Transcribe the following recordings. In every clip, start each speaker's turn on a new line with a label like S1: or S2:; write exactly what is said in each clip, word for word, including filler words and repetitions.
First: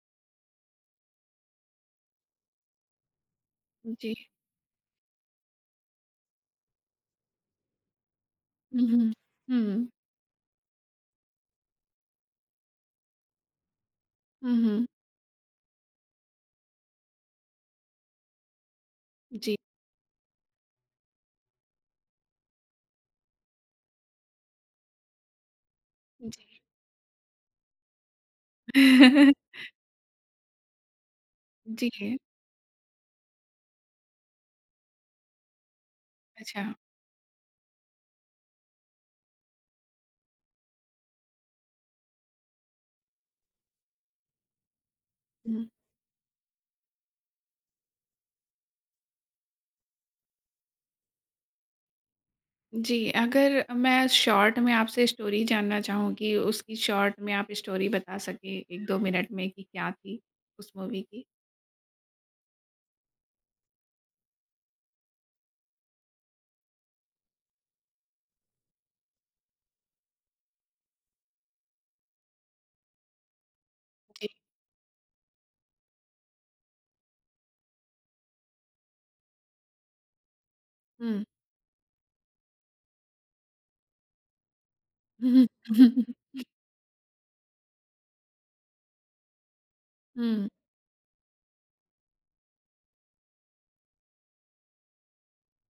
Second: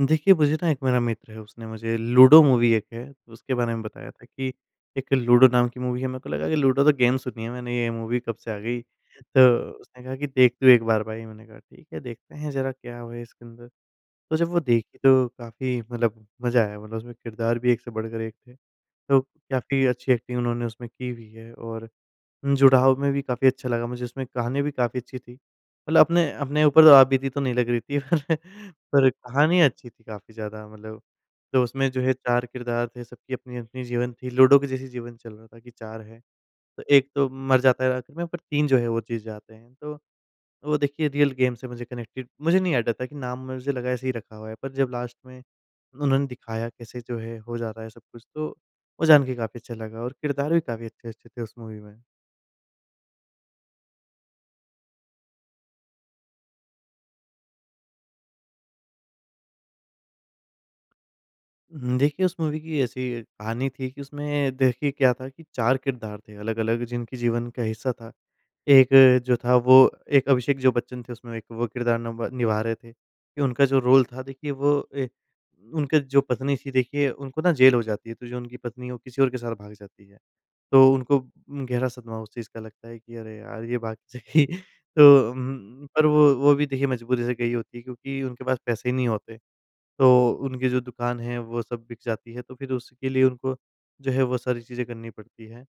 S1: देखिए मुझे ना एक मेरा मित्र है, उसने मुझे लूडो मूवी एक है उसके बारे में बताया
S2: जी।
S1: था कि एक लूडो नाम की मूवी है। मेरे को लगा कि लूडो तो गेम सुनी है मैंने ये मूवी कब से आ गई?
S2: हुँ, हुँ,
S1: तो
S2: हुँ।
S1: उसने कहा कि, "देख तू एक बार भाई।" मैंने कहा, "ठीक है, देखते हैं, ज़रा क्या वो है इसके अंदर।" तो जब
S2: हुँ,
S1: वो
S2: हुँ।
S1: देखी तो काफ़ी मतलब मज़ा आया, मतलब उसमें किरदार भी एक से बढ़कर एक थे। तो
S2: जी।
S1: काफ़ी अच्छी एक्टिंग उन्होंने उसमें की हुई है और जुड़ाव में भी काफ़ी अच्छा लगा मुझे, उसमें गाने भी काफ़ी अच्छी थी। मतलब अपने,
S2: जी।
S1: अपने ऊपर आप बीती तो नहीं लग रही थी। पर कहानी अच्छी थी काफ़ी ज़्यादा मतलब। तो उसमें जो है
S2: जी।
S1: चार किरदार थे, सबकी अपनी, अपनी जीवन थी। लूडो के जैसी जीवन चल रहा था कि 4 है,
S2: अच्छा।
S1: तो एक तो मर जाता है आखिर में, पर तीन जो हैं तो वो जीत जाते हैं। तो वो देखिए रियल गेम से मुझे कनेक्टेड मुझे नहीं आइडिया था कि नाम मुझे लगा ऐसे ही रखा हुआ है पर जब लास्ट में
S2: हुँ।
S1: उन्होंने दिखाया कैसे जो है हो जा रहा है सब कुछ, तो वो जान के काफ़ी अच्छा लगा और किरदारे भी काफ़ी अच्छे-अच्छे थे उस मूवी में।
S2: जी। अगर मैं शॉर्ट में आपसे स्टोरी जानना चाहूँ कि उसकी शॉर्ट में आप स्टोरी बता सके एक दो मिनट में कि क्या थी उस मूवी की?
S1: उम, देखिए उस मूवी की ऐसी कहानी थी, कि उसमें देखिए क्या था कि चार किरदार थे अलग-अलग जिनकी जीवन का हिस्सा था। एक जो था वो एक अभिषेक जो बच्चन थे उसमें एक वो किरदार नब निभा रहे थे, कि उनका जो रोल था
S2: जी।
S1: देखिए वो ए उनके जो पत्नी थी देखिए उनको ना जेल हो जाती है, तो जो उनकी पत्नी है वो किसी और के साथ भाग जाती है। तो उनको
S2: हुँ।
S1: गहरा सदमा उस चीज़ का लगता है, कि अरे यार! ये भाग जाएगी। तो
S2: हुँ,
S1: उम्म,
S2: हुँ।
S1: पर वो, वो भी देखिए मजबूरी से गई होती है क्योंकि उनके पास पैसे नहीं होते। तो
S2: हुँ।
S1: उनकी जो दुकान है वो सब बिक जाती है, तो फिर उसके लिए उनको जो है वो सारी चीज़ें करनी पड़ती है।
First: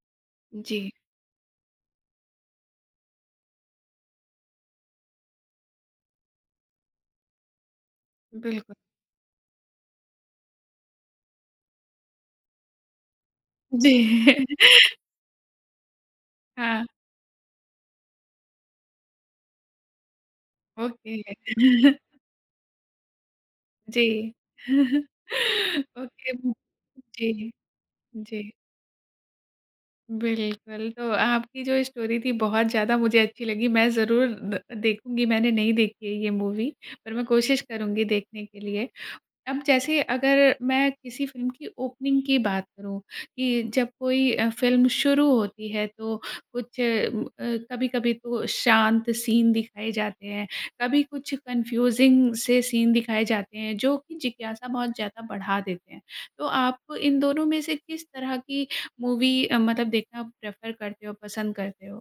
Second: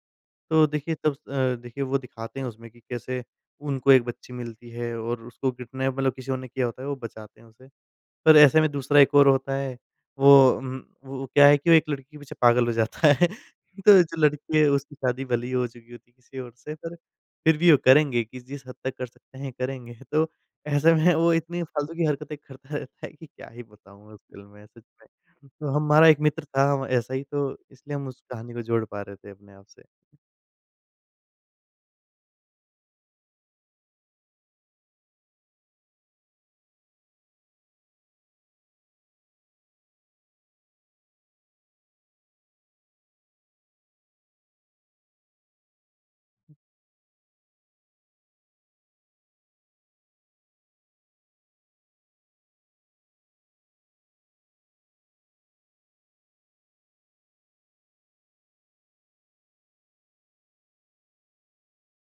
S1: तो
S2: जी।
S1: देखिए तब अ, देखिए वो दिखाते हैं उसमें कि कैसे उनको एक बच्ची मिलती है और उसको किडनैप मतलब किसी और ने किया होता है, वो बचाते हैं उसे। पर ऐसे में
S2: बिल्कुल।
S1: दूसरा एक और होता है, वो, उम, वो क्या है कि वो एक लड़की के पीछे पागल हो जाता है। तो
S2: जी।
S1: जो लड़की उसकी शादी भले ही हो चुकी होती है किसी और से,
S2: हाँ।
S1: पर फिर भी वो करेंगे कि जिस हद तक कर सकते हैं करेंगे। तो ऐसे
S2: ओके।
S1: में वो इतनी फ़ालतू की हरकतें करता रहता है कि क्या ही
S2: जी।
S1: बताऊँ उस फ़िल्म में सच में। तो हमारा एक
S2: ओके
S1: मित्र
S2: वू
S1: था व ऐसा ही तो
S2: जी,
S1: इसलिए हम उस
S2: जी।
S1: कहानी को जोड़ पा रहे थे अपने आप से।
S2: बिल्कुल। तो आपकी जो ये स्टोरी थी बहुत ज़्यादा मुझे अच्छी लगी। मैं ज़रूर द देखूँगी, मैंने नहीं देखी है ये मूवी पर मैं कोशिश करुँगी देखने के लिए। अब जैसे अगर मैं किसी फ़िल्म की ओपनिंग की बात करूँ, कि जब कोई अ, फ़िल्म शुरू होती है तो कुछ उम, अ, कभी-कभी तो शांत सीन दिखाए जाते हैं, कभी कुछ कन्फ्यूज़िंग से सीन दिखाए जाते हैं, जो जिज्ञासा बहुत ज़्यादा बढ़ा देते हैं। तो आप इन दोनों में से किस तरह की मूवी अ, मतलब देखना प्रेफ़र करते हो, पसंद करते हो?